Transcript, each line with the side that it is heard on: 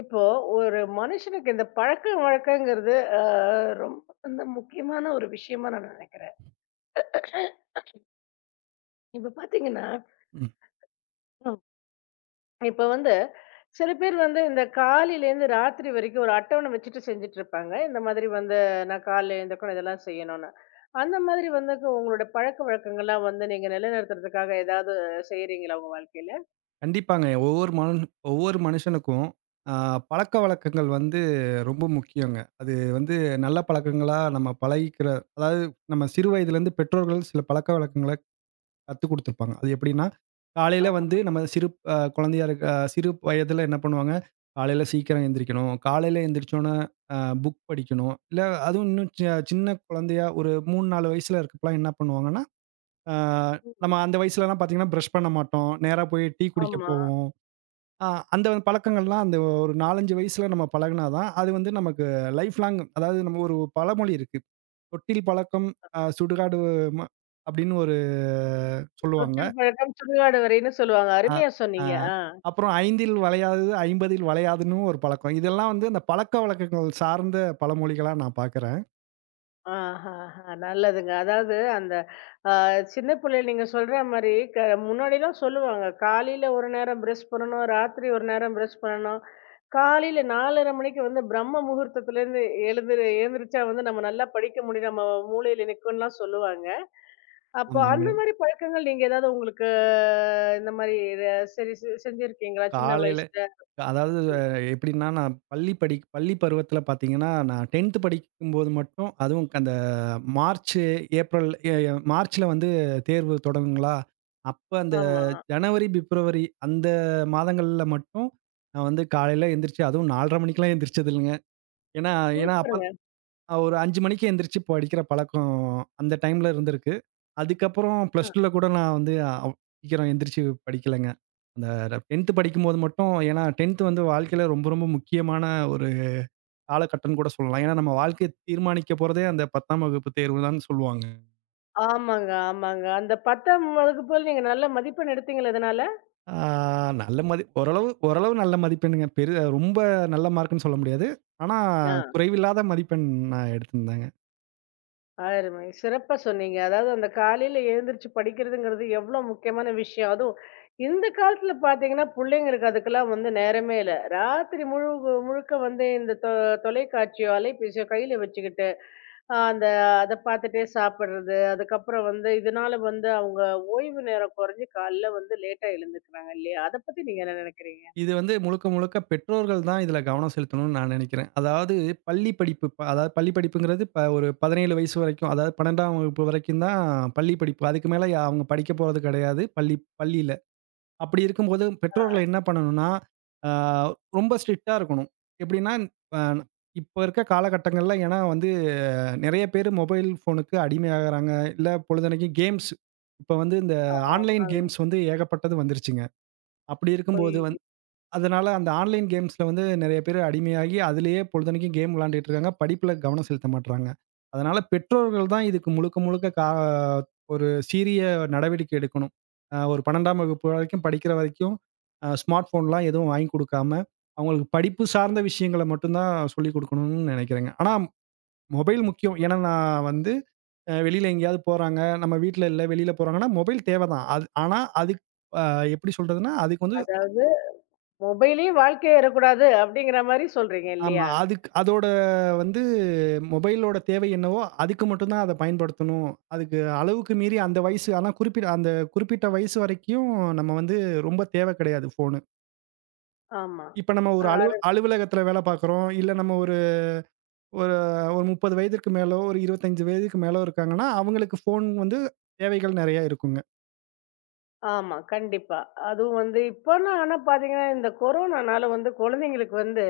left: இப்போ ஒரு மனுஷனுக்கு இந்த பழக்க வழக்கங்கிறது ரொம்ப வந்து முக்கியமான ஒரு விஷயமா நான் நினைக்கிறேன். இப்ப பாத்தீங்கன்னா
right: ம்.
left: ம், இப்ப வந்து சில பேர் வந்து இந்த காலையில இருந்து ராத்திரி வரைக்கும் ஒரு அட்டவணை வச்சுட்டு செஞ்சுட்டு இருப்பாங்க இந்த மாதிரி வந்து நான் காலையில எழுந்தக்கணும் இதெல்லாம் செய்யணும்னு. அந்த மாதிரி வந்து உங்களோட பழக்க வழக்கங்கள்லாம் வந்து நீங்க நிலைநிறுத்துறதுக்காக ஏதாவது செய்யறீங்களா உங்க வாழ்க்கையில?
right: கண்டிப்பாங்க. ஒவ்வொரு மனுஷனுக்கும் அ பழக்கவழக்கங்கள் வந்து ரொம்ப முக்கியங்க. அது வந்து நல்ல பழக்கங்களா நம்ம பழகிக்கிற அதாவது நம்ம சிறு வயதிலேருந்து பெற்றோர்கள் சில பழக்கவழக்கங்கள கத்துக் குடுத்துருப்பாங்க. அது எப்படின்னா, காலையில
left: ஆமா,
right: வந்து நம்ம சிறு குழந்தையா இருக்க சிறு வயதில என்ன பண்ணுவாங்க, காலையில சீக்கிரம் எந்திரிக்கணும். காலையில எந்திரிச்சோனே அ புக் படிக்கணும். இல்ல அதுவும் இன்னும் சி சின்ன குழந்தையா ஒரு 3, 4 வயசுல இருக்கப்பலாம் என்ன பண்ணுவாங்கன்னா, ஆ, நம்ம அந்த வயசுலலாம் பார்த்தீங்கன்னா, பிரஷ் பண்ண மாட்டோம். நேரா போய் டீ குடிக்க
left: ஆமா,
right: போவோம். அ அந்த பழக்கங்கள்லாம் அந்த ஒரு 4, 5 வயசுல நம்ம பழகுனா தான், அது வந்து நமக்கு லைஃப் லாங் அதாவது நம்ம ஒரு பழமொழி இருக்கு. "தொட்டில் பழக்கம் சுடுகாடு ம" அப்படின்னு ஒரு சொல்லுவாங்க.
left: தொட்டில் பழக்கம் சுடுகாடு வரைன்னு சொல்லுவாங்க,
right: அ
left: அருமையா
right: அ
left: சொன்னீங்க.
right: அப்புறம் "ஐந்தில் வளையாதது, 50ல் வளையாதுன்னு" ஒரு பழக்கம். இதெல்லாம் வந்து அந்த பழக்கவழக்கங்கள் சார்ந்த பழமொழிகளா நான் பார்க்குறேன்.
left: ஆஹாஹா! நல்லதுங்க. அதாவது அந்த அ சின்ன பிள்ளைல நீங்க சொல்ற மாரி முன்னாடிலாம் சொல்லுவாங்க. காலையில ஒரு நேரம் பிரஷ் பண்ணணும், ராத்திரி ஒரு நேரம் பிரஷ் பண்ணணும். காலையில 4:30 மணிக்கு வந்து பிரம்ம முகூர்த்தத்துலேருந்து எழுந்து எழுந்திரிச்சா வந்து நம்ம நல்லா படிக்க முடியும், நம்ம மூளையில நிக்கும்லாம் சொல்லுவாங்க. அப்போ அந்த
right: ஆமாங்க.
left: மாரி பழக்கங்கள் நீங்க ஏதாவது உங்களுக்கு இந்த மாரி ர சரி செஞ்சிருக்கீங்களா? சின்ன
right: காலையில
left: வயசுல?
right: அதாவது
left: சொல்லி
right: எப்படின்னா, நான் பள்ளி பருவத்தில பார்த்தீங்கன்னா, நான் 10த் படிக்கும்போது மட்டும் அதுவும் அந்த மார்ச், ஏப்ரல் எ மார்ச்ல வந்து தேர்வு தொடங்குங்களா, அப்ப அந்த
left: ஆமா.
right: ஜனவரி, பிப்ரவரி அந்த மாதங்கள்ல மட்டும் நான் வந்து காலையில எந்திரிச்சு அதுவும் 4:30 மணிக்கெல்லாம் எந்திரிச்சது இல்லங்க. ஏன்னா ஏன்னா அப்ப
left: சூப்பருங்க.
right: ஒரு 5:00 மணிக்கு எந்திரிச்சு படிக்கிற பழக்கம் அந்த டைம்ல இருந்திருக்கு. அதுக்கப்புறம் பிளஸ் 2ல கூட நான் வந்து அவ் சீக்கிரம் எந்திரிச்சு படிக்கலங்க. அந்த 10த் படிக்கும்போது மட்டும் ஏன்னா 10த் வந்து வாழ்க்கையில ரொம்ப, ரொம்ப முக்கியமான ஒரு காலகட்டம்னு கூட சொல்லலாம். ஏன்னா நம்ம வாழ்க்கைய தீர்மானிக்க போறதே அந்த 10ஆம் வகுப்பு தேர்வு தான்னு சொல்லுவாங்க.
left: ஆமாங்க, ஆமாங்க. அந்த 10ஆம் வகுப்பு போல நீங்க நல்ல மதிப்பெண் எடுத்தீங்களா இதனால?
right: ஆ நல்ல மதி ஓரளவு ஓரளவு நல்ல மதிப்பெண்ணுங்க. பெரிய ரொம்ப நல்ல மார்க்குன்னு சொல்ல முடியாது. ஆனா
left: ஆ,
right: குறைவில்லாத மதிப்பெண் நான் எடுத்திருந்தேங்க.
left: அருமை. சிறப்பா சொன்னீங்க. அதாவது அந்த காலையில எழுந்திரிச்சு படிக்கிறதுங்கிறது எவ்ளோ முக்கியமான விஷயம். அதுவும் இந்த காலத்துல பார்த்தீங்கன்னா, புள்ளைங்களுக்கு அதுக்கெல்லாம் வந்து நேரமே இல்ல. ராத்திரி முழுக்க வந்து இந்த தொலைக்காட்சியோ, அலைபேசியோ கையில வச்சுக்கிட்டு, அந்த அத பார்த்துட்டே சாப்பிடுறது, அதுக்கப்புறம் வந்து இதனால வந்து அவங்க ஓய்வு நேரம் குறைஞ்சு காலைல வந்து லேட்டா எழுந்துக்கிறாங்க இல்லையா? அத பத்தி நீங்க என்ன நினைக்கிறீங்க?
right: இது வந்து முழுக்க, முழுக்க பெற்றோர்கள் தான் இதுல கவனம் செலுத்தணும்னு நான் நினைக்கிறேன். அதாவது பள்ளி படிப்பு ப அதாவது பள்ளி படிப்புங்கிறது இப்ப ஒரு 17 வயசு வரைக்கும், அதாவது 12ஆம் வகுப்பு வரைக்கும் தான் பள்ளி படிப்பு. அதுக்கு மேல அவங்க படிக்க போறது கிடையாது, பள்ளியில. அப்படி இருக்கும்போது பெற்றோர்கள் என்ன பண்ணணும்னா, ஆ ரொம்ப ஸ்ட்ரிக்ட்டா இருக்கணும். எப்படின்னா, அ இப்ப இருக்க காலகட்டங்கள்ல ஏன்னா வந்து நெறைய பேரு மொபைல் ஃபோனுக்கு அடிமையாகுறாங்க. இல்ல பொழுதன்னைக்கு கேம்ஸ். இப்ப வந்து இந்த ஆன்லைன்
left: ஆமாங்க.
right: கேம்ஸ் வந்து ஏகப்பட்டது வந்துருச்சுங்க. அப்படி
left: பொய்
right: இருக்கும்போது அதனால அந்த ஆன்லைன் கேம்ஸ்ல வந்து நெறைய பேரு அடிமையாகி, அதிலேயே பொழுதன்னைக்கும் கேம் விளையாண்டுட்டு இருக்காங்க. படிப்புல கவனம் செலுத்த மாட்றாங்க. அதனால பெற்றோர்கள் தான் இதுக்கு முழுக்க, முழுக்க ஒரு சீரிய நடவடிக்கை எடுக்கணும். ஒரு 12ஆம் வகுப்பு வரைக்கும் படிக்கிற வரைக்கும் ஸ்மார்ட் ஃபோன்லாம் எதுவும் வாங்கி குடுக்காம, அவங்களுக்கு படிப்பு சார்ந்த விஷயங்கள மட்டும் தான் சொல்லிக் குடுக்கணும்னு நெனைக்கிறேங்க. ஆனா மொபைல் முக்கியம். ஏன்னா நான் வந்து வெளியில எங்கேயாவது போறாங்க, நம்ம வீட்ல இல்ல, வெளியில போறாங்கன்னா மொபைல் தேவ தான். அது ஆனா அதுக் அ எப்படி சொல்றதுன்னா, அதுக்கு வந்து
left: அதாவது மொபைலயும் வாழ்க்கையாயிறக்கூடாது அப்படிங்கிற மாரி சொல்றீங்க
right: ஆமா.
left: இல்லையா?
right: அதுக்கு அதோட வந்து மொபைலோட தேவை என்னவோ, அதுக்கு மட்டும் தான் அத பயன்படுத்தணும். அதுக்கு அளவுக்கு மீறி அந்த வயசு ஆனா அந்த குறிப்பிட்ட வயசு வரைக்கும் நம்ம வந்து ரொம்ப தேவை கிடையாது ஃபோனு.
left: ஆமா.
right: இப்ப நம்ம ஒரு
left: அது
right: அலுவலகத்தில வேலை பார்க்குறோம். இல்ல நம்ம ஒரு ஒரு ஒரு 30 வயதிற்கு மேலோ, ஒரு 25 வயதுக்கு மேலோ இருக்காங்கன்னா, அவங்களுக்கு ஃபோன் வந்து தேவைகள் நெறைய இருக்குங்க.
left: ஆமா, கண்டிப்பா. அதுவும் வந்து இப்பன்னா ஆனா பார்த்தீங்கன்னா, இந்த கொரோனானால வந்து குழந்தைங்களுக்கு வந்து,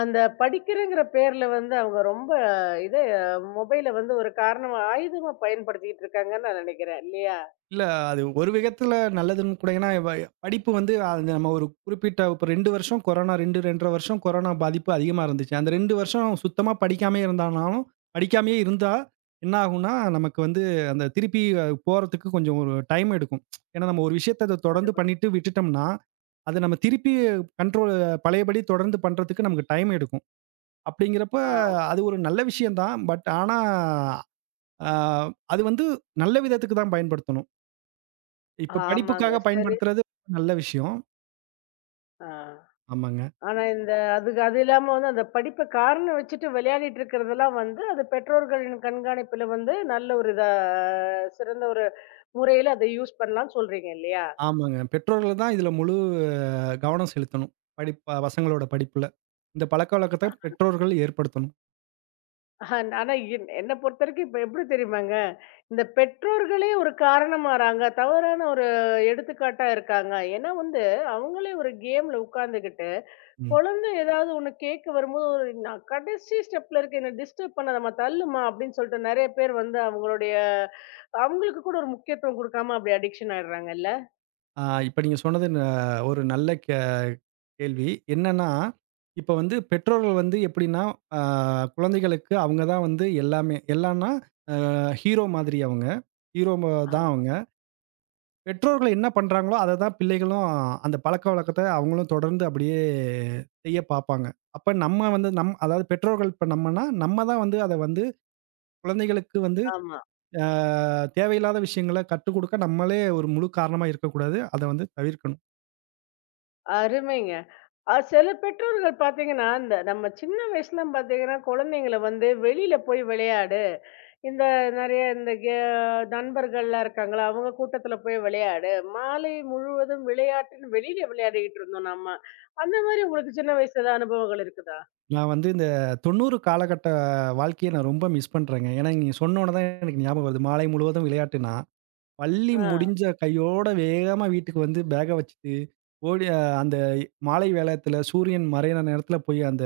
left: அந்த படிக்கிறங்கிற பேர்ல வந்து அவங்க ரொம்ப இத மொபைல வந்து ஒரு காரணமா ஆயுதமா பயன்படுத்திக்கிட்டு இருக்காங்கன்னு நான் நெனைக்கிறேன். இல்லையா?
right: இல்ல. அது ஒரு விதத்துல நல்லதுன்னு கூட ஏன்னா, படிப்பு வந்து அது நம்ம ஒரு குறிப்பிட்ட இப்ப 2 வருஷம் கொரோனா 2, 2 1/2 வருஷம் கொரோனா பாதிப்பு அதிகமா இருந்துச்சு. அந்த 2 வருஷம் சுத்தமா படிக்காமயே இருந்தா என்ன ஆகும்னா, நமக்கு வந்து அந்த திருப்பி போறதுக்கு கொஞ்சம் ஒரு டைம் எடுக்கும். ஏன்னா, நம்ம ஒரு விஷயத்த அத தொடர்ந்து பண்ணிட்டு விட்டுட்டோம்னா, அத நம்ம திருப்பி கண்ட்ரோல் பழையபடி தொடர்ந்து பண்றதுக்கு நமக்கு டைம் எடுக்கும். அப்படிங்கிறப்ப
left: ஆம்.
right: அது ஒரு நல்ல விஷயம் தான். பட் ஆனா, அ அது வந்து நல்ல விதத்துக்கு தான் பயன்படுத்தணும். இப்ப படிப்புக்காக
left: ஆமாங்க. சரி.
right: பயன்படுத்துறது நல்ல விஷயம்.
left: ஆ.
right: ஆமாங்க,
left: ஆனா இந்த அதுக்கு அது இல்லாம வந்து அந்த படிப்ப காரணம் வச்சுட்டு விளையாடிட்டு இருக்கிறதெல்லாம் வந்து, அது பெற்றோர்களின் கண்காணிப்புல வந்து நல்ல ஒரு இதா சிறந்த ஒரு முறையில அத யூஸ் பண்ணலாம்னு சொல்றீங்க இல்லையா?
right: ஆமாங்க. பெற்றோர்கள் தான் இதுல முழு கவனம் செலுத்தணும். படிப்ப பசங்களோட படிப்புல. இந்த பழக்கவழக்கத்த பெற்றோர்கள் ஏற்படுத்தணும்.
left: ஆனா என்ன பொறுத்தவரைக்கும் இப்ப எப்படி தெரியுமாங்க, இந்த பெற்றோர்களே ஒரு காரணமாறாங்க. தவறான ஒரு எடுத்துக்காட்டா இருக்காங்க. ஏன்னா வந்து, அவங்களே ஒரு கேம்ல உட்கார்ந்துகிட்டு,
right: ம்.
left: குழந்தை ஏதாவது ஒண்ணு கேட்க வரும்போது, ஒரு நான் கடைசி ஸ்டெப்ல இருக்கேன். என்ன டிஸ்டர்ப் பண்ணாதம்மா, தள்ளுமா அப்படின்னு சொல்லிட்டு நெறைய பேர் வந்து அவங்களுடைய அவங்களுக்கு கூட ஒரு முக்கியத்துவம் குடுக்காம அப்படி அடிக்ஷன் ஆயிடுறாங்கல்ல?
right: இப்ப நீங்க சொன்னது ஒரு நல்ல கேள்வி. என்னன்னா, இப்ப வந்து பெற்றோர்கள் வந்து எப்படின்னா, ஆ குழந்தைகளுக்கு அவங்க தான் வந்து எல்லாமே. எல்லான்னா, ஹீரோ மாதிரி அவங்க. ஹீரோ ம தான்
left: ஆமா,
right: அவங்க. பெற்றோர்கள் என்ன பண்றாங்களோ, அத தான் பிள்ளைகளும் அந்த பழக்கவழக்கத்த அவங்களும் தொடர்ந்து அப்படியே செய்ய பார்ப்பாங்க. அப்ப நம்ம வந்து அதாவது பெற்றோர்கள் இப்ப நம்மனா, நம்ம தான் வந்து அத வந்து குழந்தைகளுக்கு வந்து
left: ஆமா.
right: அ தேவையில்லாத விஷயங்கள கத்துக் குடுக்க நம்மளே ஒரு முழு காரணமா இருக்கக்கூடாது. அத வந்து தவிர்க்கணும்.
left: அருமைங்க. சில பெற்றோர்கள் பார்த்தீங்கன்னா, இந்த நம்ம சின்ன வயசுலாம் பார்த்தீங்கன்னா, குழந்தைங்கள வந்து வெளியில போய் விளையாடு. இந்த நெறைய இந்த நண்பர்கள்லாம் இருக்காங்களா, அவங்க கூட்டத்துல போய் விளையாடு. மாலை முழுவதும் விளையாட்டுன்னு வெளியில விளையாடிட்டு இருந்தோம் நம்ம. அந்த மாரி உங்களுக்கு சின்ன வயசுல ஏதாவது அனுபவங்கள் இருக்குதா?
right: நான் வந்து இந்த 90 காலகட்ட வாழ்க்கைய நான் ரொம்ப மிஸ் பண்றேங்க. ஏன்னா, நீங்க சொன்னோன தான் எனக்கு ஞாபகம் வருது. மாலை முழுவதும் விளையாட்டுனா. பள்ளி
left: ஆ.
right: முடிஞ்ச கையோட வேகமா வீட்டுக்கு வந்து பேக்க வச்சுட்டு, ஓடி அந்த மாலை வேளையத்துல சூரியன் மறையிற நேரத்துல போய் அந்த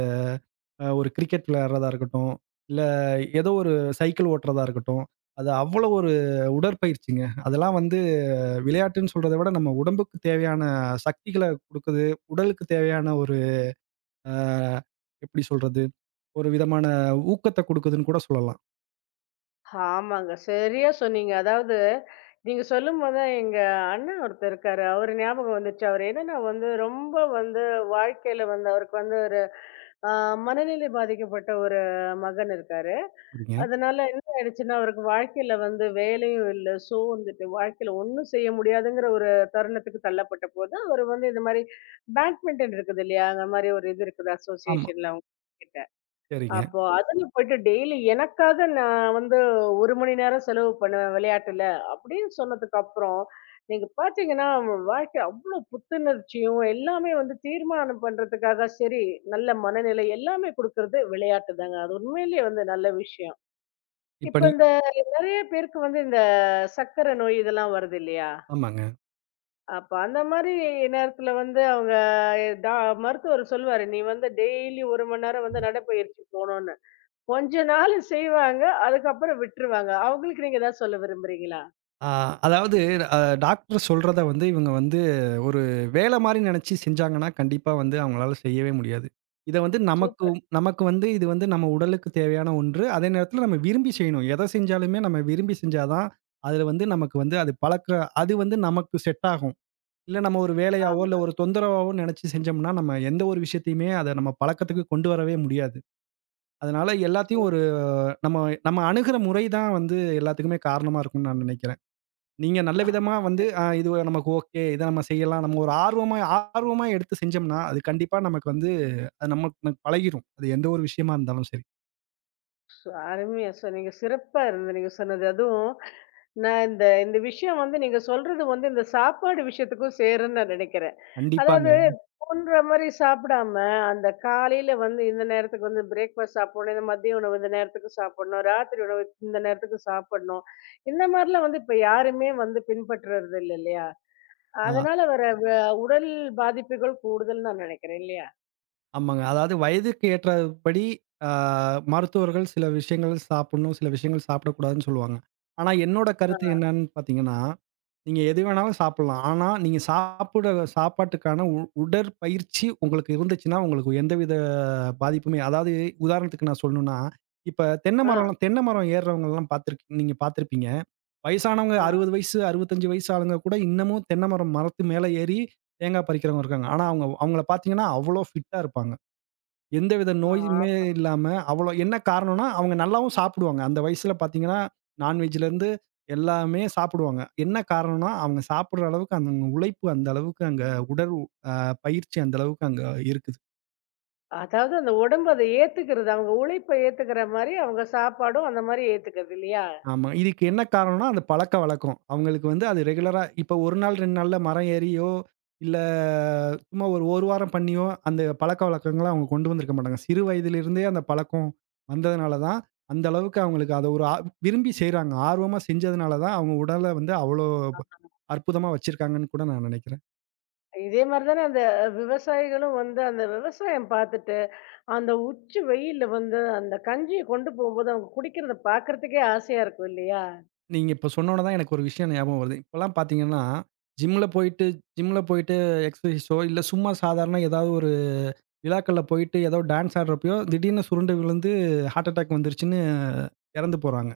right: ஒரு கிரிக்கெட் விளையாடுறதா இருக்கட்டும், இல்ல ஏதோ ஒரு சைக்கிள் ஓட்டுறதா இருக்கட்டும், அது அவ்வளோ ஒரு உடற்பயிற்சிங்க. அதெல்லாம் வந்து விளையாட்டுன்னு சொல்றத விட நம்ம உடம்புக்கு தேவையான சக்திகள குடுக்குது. உடலுக்கு தேவையான ஒரு அ எப்படி சொல்றது? ஒரு விதமான ஊக்கத்த குடுக்குதுன்னு கூட சொல்லலாம்.
left: ஆமாங்க. சரியா சொன்னீங்க. அதாவது நீங்க சொல்லும்போது தான் எங்க அண்ணன் ஒருத்தர் இருக்காரு. அவரு ஞாபகம் வந்துச்சு. அவரு என்னன்னா வந்து ரொம்ப வந்து வாழ்க்கையில வந்து அவருக்கு வந்து ஒரு அ மனநிலை பாதிக்கப்பட்ட ஒரு மகன் இருக்காரு.
right: சரிங்க.
left: அதனால என்ன ஆயிடுச்சுன்னா, அவருக்கு வாழ்க்கையில வந்து வேலையும் இல்ல. சோர்ந்துட்டு வாழ்க்கையில ஒண்ணும் செய்ய முடியாதுங்கிற ஒரு தருணத்துக்கு தள்ளப்பட்ட போது, அவரு வந்து இந்த மாரி பேட்மிண்டன் இருக்குது இல்லையா? அந்த மாரி ஒரு இது இருக்குது
right: ஆமா.
left: அசோசியேஷன்ல அவங்ககிட்ட.
right: சரிங்க.
left: அப்போ அதுல போயிட்டு டெய்லி எனக்காக நான் வந்து 1 மணி நேரம் செலவு பண்ணுவேன் விளையாட்டுல, அப்படின்னு சொன்னதுக்கு அப்புறம், நீங்க பார்த்தீங்கன்னா வாழ்க்கை அவ்ளோ புத்துணர்ச்சியும், எல்லாமே வந்து தீர்மானம் பண்றதுக்காக சரி, நல்ல மனநிலை எல்லாமே குடுக்கறது விளையாட்டு தாங்க. அது உண்மையிலேயே வந்து நல்ல விஷயம்.
right: இப்ப
left: இப்ப இந்த நெறைய பேருக்கு வந்து இந்த சர்க்கரை நோய் இதெல்லாம் வருது இல்லையா?
right: ஆமாங்க.
left: அப்ப அந்த மாரி நேரத்துல வந்து அவங்க டா மருத்துவர் சொல்லுவாரு, "நீ வந்து டெய்லி 1 மணி நேரம் வந்து நடைப்பயிற்சி போணும்னு." கொஞ்ச நாள் செய்வாங்க. அதுக்கப்புறம் விட்டுருவாங்க. அவங்களுக்கு நீங்க ஏதாவது சொல்ல விரும்புறீங்களா?
right: ஆ, அதாவது அ டாக்டர் சொல்றத வந்து இவங்க வந்து ஒரு வேலை மாரி நெனச்சு செஞ்சாங்கன்னா, கண்டிப்பா வந்து அவங்களால செய்யவே முடியாது. இத வந்து நமக்கு
left: சூப்பர்.
right: நமக்கு வந்து இது வந்து நம்ம உடலுக்கு தேவையான ஒன்று. அதே நேரத்தில நம்ம விரும்பி செய்யணும். எத செஞ்சாலுமே நம்ம விரும்பி செஞ்சா தான், அதுல வந்து நமக்கு வந்து அது வந்து நமக்கு செட் ஆகும். இல்ல நம்ம ஒரு வேலையாவோ, இல்ல
left: ஆமா.
right: ஒரு தொந்தரவாவோ நெனச்சு செஞ்சோம்னா, நம்ம எந்த ஒரு விஷயத்தையுமே அத நம்ம பழக்கத்துக்கு கொண்டு வரவே முடியாது. அதனால எல்லாத்தையும்
left: சூப்
right: ஒரு நம்ம நம்ம அணுகுற முறை தான் வந்து எல்லாத்துக்குமே காரணமா இருக்கும்னு நான் நெனைக்கிறேன். நீங்க நல்ல
left: ஆஹ்,
right: விதமா வந்து, இது நமக்கு ஓகே. இத நம்ம செய்யலாம். நம்ம ஒரு ஆர்வமா ஆர்வமா எடுத்து செஞ்சோம்னா, அது கண்டிப்பா நமக்கு வந்து அது நமக்கு நமக்கு பழகிரும். அது எந்த ஒரு விஷயமா இருந்தாலும் சரி.
left: அருமையா சொன்னீங்க. சிறப்பா இருந்தது நீங்க சொன்னது. அதுவும் நான் இந்த இந்த விஷயம் வந்து நீங்க சொல்றது வந்து இந்த சாப்பாடு விஷயத்துக்கும் சேரும்ன்னு நான் நினைக்கிறேன். அதாவது
right: கண்டிப்பாங்க.
left: தோன்ற மாரி சாப்பிடாம, அந்த காலையில வந்து இந்த நேரத்துக்கு வந்து பிரேக்ஃபாஸ்ட் சாப்பிடணும், இந்த மதிய உணவு இந்த நேரத்துக்கு சாப்பிடணும், ராத்திரி உணவு இந்த நேரத்துக்கு சாப்பிடணும். இந்த மாரிலாம் வந்து இப்ப யாருமே வந்து பின்பற்றுறது இல்ல இல்லையா?
right: ஆ.
left: அதனால வர உடல் பாதிப்புகள் கூடுதல்ன்னு நான் நினைக்கிறேன் இல்லையா?
right: ஆமாங்க. அதாவது வயதுக்கு ஏற்றபடி அ மருத்துவர்கள் சில விஷயங்கள் சாப்பிடணும், சில விஷயங்கள் சாப்பிடக்கூடாதுன்னு சொல்லுவாங்க. ஆனா, என்னோட
left: ஆ,
right: கருத்து என்னன்னு பார்த்தீங்கன்னா, நீங்க எது வேணாலும் சாப்பிடலாம். ஆனா, நீங்க சாப்பிட சாப்பாட்டுக்கான உ உடற்பயிற்சி உங்களுக்கு இருந்துச்சுன்னா, உங்களுக்கு எந்தவித பாதிப்புமே அதாவது உதாரணத்துக்கு நான் சொல்லணும்னா, இப்ப
left: ஆ,
right: தென்னை மரம் ஏறுறவங்கலாம் நீங்க பார்த்துருப்பீங்க. வயசானவங்க
left: ஆ,
right: 60 வயசு, 65 வயசு ஆளுங்க கூட இன்னமும் தென்னை மரத்து மேல ஏறி தேங்காய் பறிக்கிறவங்க இருக்காங்க. ஆனா, அவங்க பார்த்தீங்கன்னா, அவ்வளோ ஃபிட்டா இருப்பாங்க. எந்தவித நோயுமே
left: ஆ.
right: இல்லாம, அவ்வளோ என்ன காரணம்னா, அவங்க நல்லாவும் சாப்பிடுவாங்க. அந்த வயசுல பார்த்தீங்கன்னா, நான்வெஜ்லேருந்து எல்லாமே சாப்பிடுவாங்க. என்ன காரணம்னா, அவங்க சாப்பிடுற அளவுக்கு அந்த உழைப்பு அந்த அளவுக்கு அங்க உடல் அ பயிற்சி அந்த அளவுக்கு அங்க இருக்குது.
left: அதாவது அந்த உடம்பு அத ஏத்துக்கிறது. அவங்க உழைப்ப ஏத்துக்கிற மாரி அவங்க சாப்பாடும் அந்த மாரி ஏத்துக்கிறது இல்லையா?
right: ஆமா. இதுக்கு என்ன காரணம்னா, அந்த பழக்கவழக்கம். அவங்களுக்கு வந்து அது ரெகுலரா இப்ப 1 நாள், 2 நாள்ல மரம் ஏறியோ, இல்ல சும்மா ஒரு 1 வாரம் பண்ணியோ, அந்த பழக்கவழக்கங்கள அவங்க கொண்டு வந்திருக்க மாட்டாங்க. சிறு வயதிலிருந்தே அந்த பழக்கம் வந்ததுனால தான், அந்த அளவுக்கு அவங்களுக்கு அத ஒரு விரும்பி செய்றாங்க. ஆர்வமா செஞ்சதுனால தான், அவங்க உடல வந்து அவ்ளோ அற்புதமா வச்சிருக்காங்கன்னு கூட நான் நெனைக்கிறேன்.
left: இதே மாரி தானே அந்த விவசாயிகளும் வந்து அந்த விவசாயம் பார்த்துட்டு, அந்த உச்சி வெயில்ல வந்து அந்த கஞ்சிய கொண்டு போம்போது அவங்க குடிக்கிறத பார்க்கறதுக்கே ஆசையா இருக்கும் இல்லையா?
right: நீங்க இப்ப சொன்னோன தான் எனக்கு ஒரு விஷயம் ஞாபகம் வருது. இப்பலாம் பார்த்தீங்கன்னா, ஜிம்ல போயிட்டு ஜிம்ல போயிட்டு எக்ஸர்சைஸோ, இல்ல சும்மா சாதாரண ஏதாவது ஒரு விழாக்கள்ல போயிட்டு ஏதோ டான்ஸ் ஆடுறப்பயோ, திடீர்னு சுருண்டு விழுந்து ஹார்ட் அட்டாக் வந்துருச்சுன்னு இறந்து போறாங்க.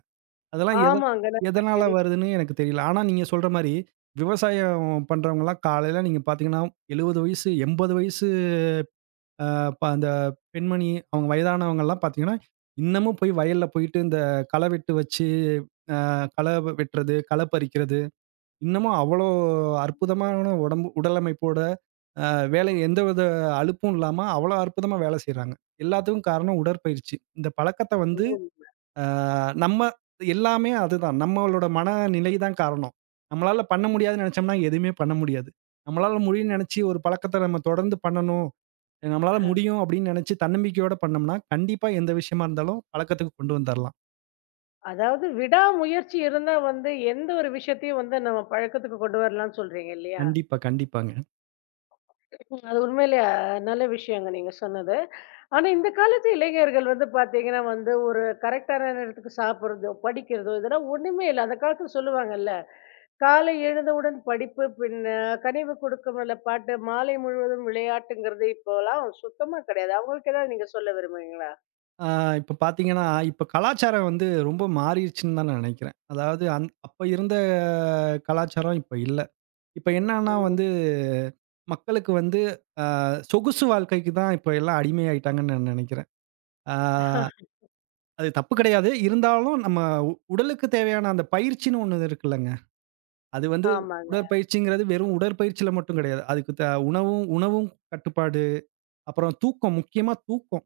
right: அதெல்லாம் எத
left: ஆமாங்க. நல்ல
right: எதனால
left: செய்தி.
right: வருதுன்னு எனக்கு தெரியல. ஆனா நீங்க சொல்ற மாரி, விவசாயம் பண்றவங்கலாம் காலையில நீங்க பார்த்தீங்கன்னா, 70 வயசு, 80 வயசு அ ப அந்த பெண்மணி, அவங்க வயதானவங்கலாம் பார்த்தீங்கன்னா, இன்னமும் போய் வயல்ல போயிட்டு இந்த களை வெட்டு வச்சு, களை வெட்டுறது, களை பறிக்கிறது. இன்னமும் அவ்வளோ அற்புதமான உடம்பு உடலமைப்போட வேலை எந்தவித அலுப்பும் இல்லாம அவ்வளோ அற்புதமா வேலை செய்றாங்க. எல்லாத்துக்கும் காரணம் உடற்பயிற்சி. இந்த பழக்கத்த வந்து அ நம்ம எல்லாமே அதுதான். நம்மளோட மனநிலை தான் காரணம். நம்மளால பண்ண முடியாதுன்னு நெனச்சோம்னா எதுவுமே பண்ண முடியாது. நம்மளால முடியும்ன்னு நெனச்சு ஒரு பழக்கத்த நம்ம தொடர்ந்து பண்ணணும். நம்மளால
left: அஹ்,
right: முடியும் அப்படின்னு நெனச்சு தன்னம்பிக்கையோட பண்ணோம்னா, கண்டிப்பா எந்த விஷயமா இருந்தாலும் பழக்கத்துக்கு கொண்டு வந்துரலாம்.
left: அதாவது விடாமுயற்சி இருந்தா வந்து எந்த ஒரு விஷயத்தையும் வந்து நம்ம பழக்கத்துக்கு கொண்டு வரலாம்னு சொல்றீங்க இல்லையா?
right: கண்டிப்பா, கண்டிப்பாங்க.
left: ம். அது உண்மையிலேயே நல்ல விஷயங்க நீங்க சொன்னது. ஆனா, இந்த காலத்து இளைஞர்கள் வந்து பார்த்தீங்கன்னா வந்து, ஒரு கரெக்ட்டான நேரத்துக்கு சாப்பிடுறதோ, படிக்கிறதோ இதெல்லாம் ஒண்ணுமே இல்ல. அந்த காலத்துல சொல்லுவாங்கல்ல, "காலை எழுந்தவுடன் படிப்பு, பின்ன கனிவு கொடுக்கும் நல்ல பாட்டு, மாலை முழுவதும் விளையாட்டுங்கிறது" இப்போலாம் சுத்தமா கிடையாது. அவங்களுக்கு ஏதாவது நீங்க சொல்ல விரும்புறீங்களா?
right: ஆ இப்ப பார்த்தீங்கன்னா, இப்ப கலாச்சாரம் வந்து ரொம்ப மாறிருச்சுன்னு தான் நான் நினைக்கிறேன். அதாவது அப்ப இருந்த கலாச்சாரம் இப்ப இல்ல. இப்ப என்னன்னா
left: ஓ!
right: வந்து, மக்களுக்கு வந்து அ சொகுசு வாழ்க்கைக்கு தான் இப்ப எல்லாம் அடிமையாயிட்டாங்கன்னு நான் நினைக்கிறேன். ஆ அது தப்பு கிடையாது. இருந்தாலும் நம்ம உடலுக்கு தேவையான அந்த பயிற்சின்னு ஒண்ணு இருக்குல்லங்க. அது வந்து
left: ஆமாங்க.
right: உடற்பயிற்சிங்கிறது வெறும் உடற்பயிற்சியில மட்டும் கிடையாது. அதுக்கு உணவும் உணவும் கட்டுப்பாடு, அப்புறம் தூக்கம் முக்கியமா தூக்கம்.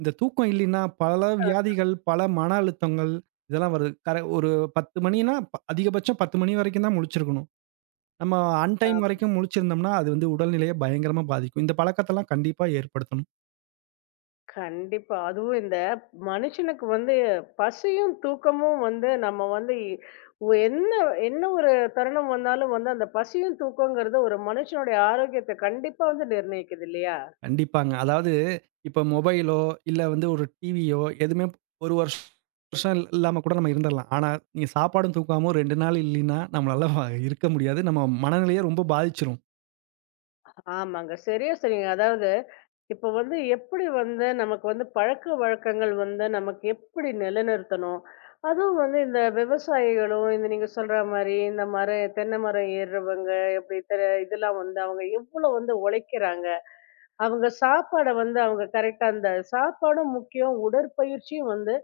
right: இந்த தூக்கம் இல்லைன்னா, பல வியாதிகள், பல மன அழுத்தங்கள் இதெல்லாம் வருது. ஒரு 10 மணின்னா அதிகபட்சம் 10 மணி வரைக்கும் தான் முழிச்சிருக்கணும். நம்ம ஆன்
left: ஆ.
right: டைம் வரைக்கும் முழிச்சிருந்தோம்னா, அது வந்து உடல்நிலைய பயங்கரமா பாதிக்கும். இந்த பழக்கத்தெல்லாம் கண்டிப்பா ஏற்படுத்தணும்.
left: கண்டிப்பா. அதுவும் இந்த மனுஷனுக்கு வந்து பசியும், தூக்கமும் வந்து நம்ம வந்து என்ன என்ன ஒரு தருணம் வந்தாலும் வந்து அந்த பசியும், தூக்கங்கிறது ஒரு மனுஷனுடைய ஆரோக்கியத்த கண்டிப்பா வந்து நிர்ணயிக்குது இல்லையா?
right: கண்டிப்பாங்க. அதாவது இப்ப மொபைலோ, இல்ல வந்து ஒரு டிவியோ எதுவுமே ஒரு வருஷம் இல்லாம கூட நம்ம இருந்துரலாம். ஆனா, நீங்க சாப்பாடும் தூக்காம 2 நாள் இல்லைன்னா, நம்மளால இருக்க முடியாது. நம்ம மனநிலைய ரொம்ப பாதிச்சிரும்.
left: ஆமாங்க. சரியா சொன்னீங்க. அதாவது இப்ப வந்து எப்படி வந்து நமக்கு வந்து பழக்க வழக்கங்கள் வந்து நமக்கு எப்படி நிலைநிறுத்தணும்? அதுவும் வந்து இந்த விவசாயிகளும், இந்த நீங்க சொல்ற மாரி இந்த மரம் தென்னை மரம் ஏறுறவங்க, எப்படி தெ இதெல்லாம் வந்து அவங்க எவ்வளோ வந்து உழைக்கிறாங்க? அவங்க சாப்பாட வந்து அவங்க கரெக்ட்டா அந்த சாப்பாடும் முக்கியம். உடற்பயிற்சியும் வந்து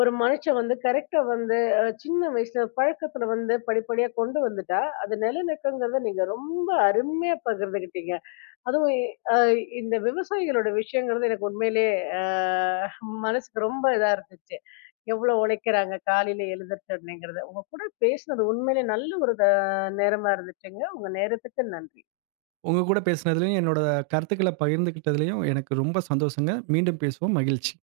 left: ஒரு மனுஷன் வந்து கரெக்ட்டா வந்து சின்ன வயசுல பழக்கத்துல வந்து படிப்படியா கொண்டு வந்துட்டா, அது நிலநிற்குங்கிறத நீங்க ரொம்ப அருமையா பகிர்ந்துக்கிட்டீங்க. அதுவும் அ இந்த விவசாயிகளோட விஷயங்கிறது எனக்கு உண்மையிலேயே அ மனசுக்கு ரொம்ப இதா இருந்துச்சு. எவ்வளோ உழைக்கிறாங்க காலையில எழுந்திரிச்ச உடனேங்கிறது. உங்க கூட பேசினது உண்மையிலேயே நல்ல ஒரு நேரமா இருந்துச்சுங்க. உங்க நேரத்துக்கு நன்றி.
right: உங்க கூட பேசினதுலயும், என்னோட கருத்துக்கள பகிர்ந்துக்கிட்டதுலயும் எனக்கு ரொம்ப சந்தோஷங்க. மீண்டும் பேசுவோம். மகிழ்ச்சி.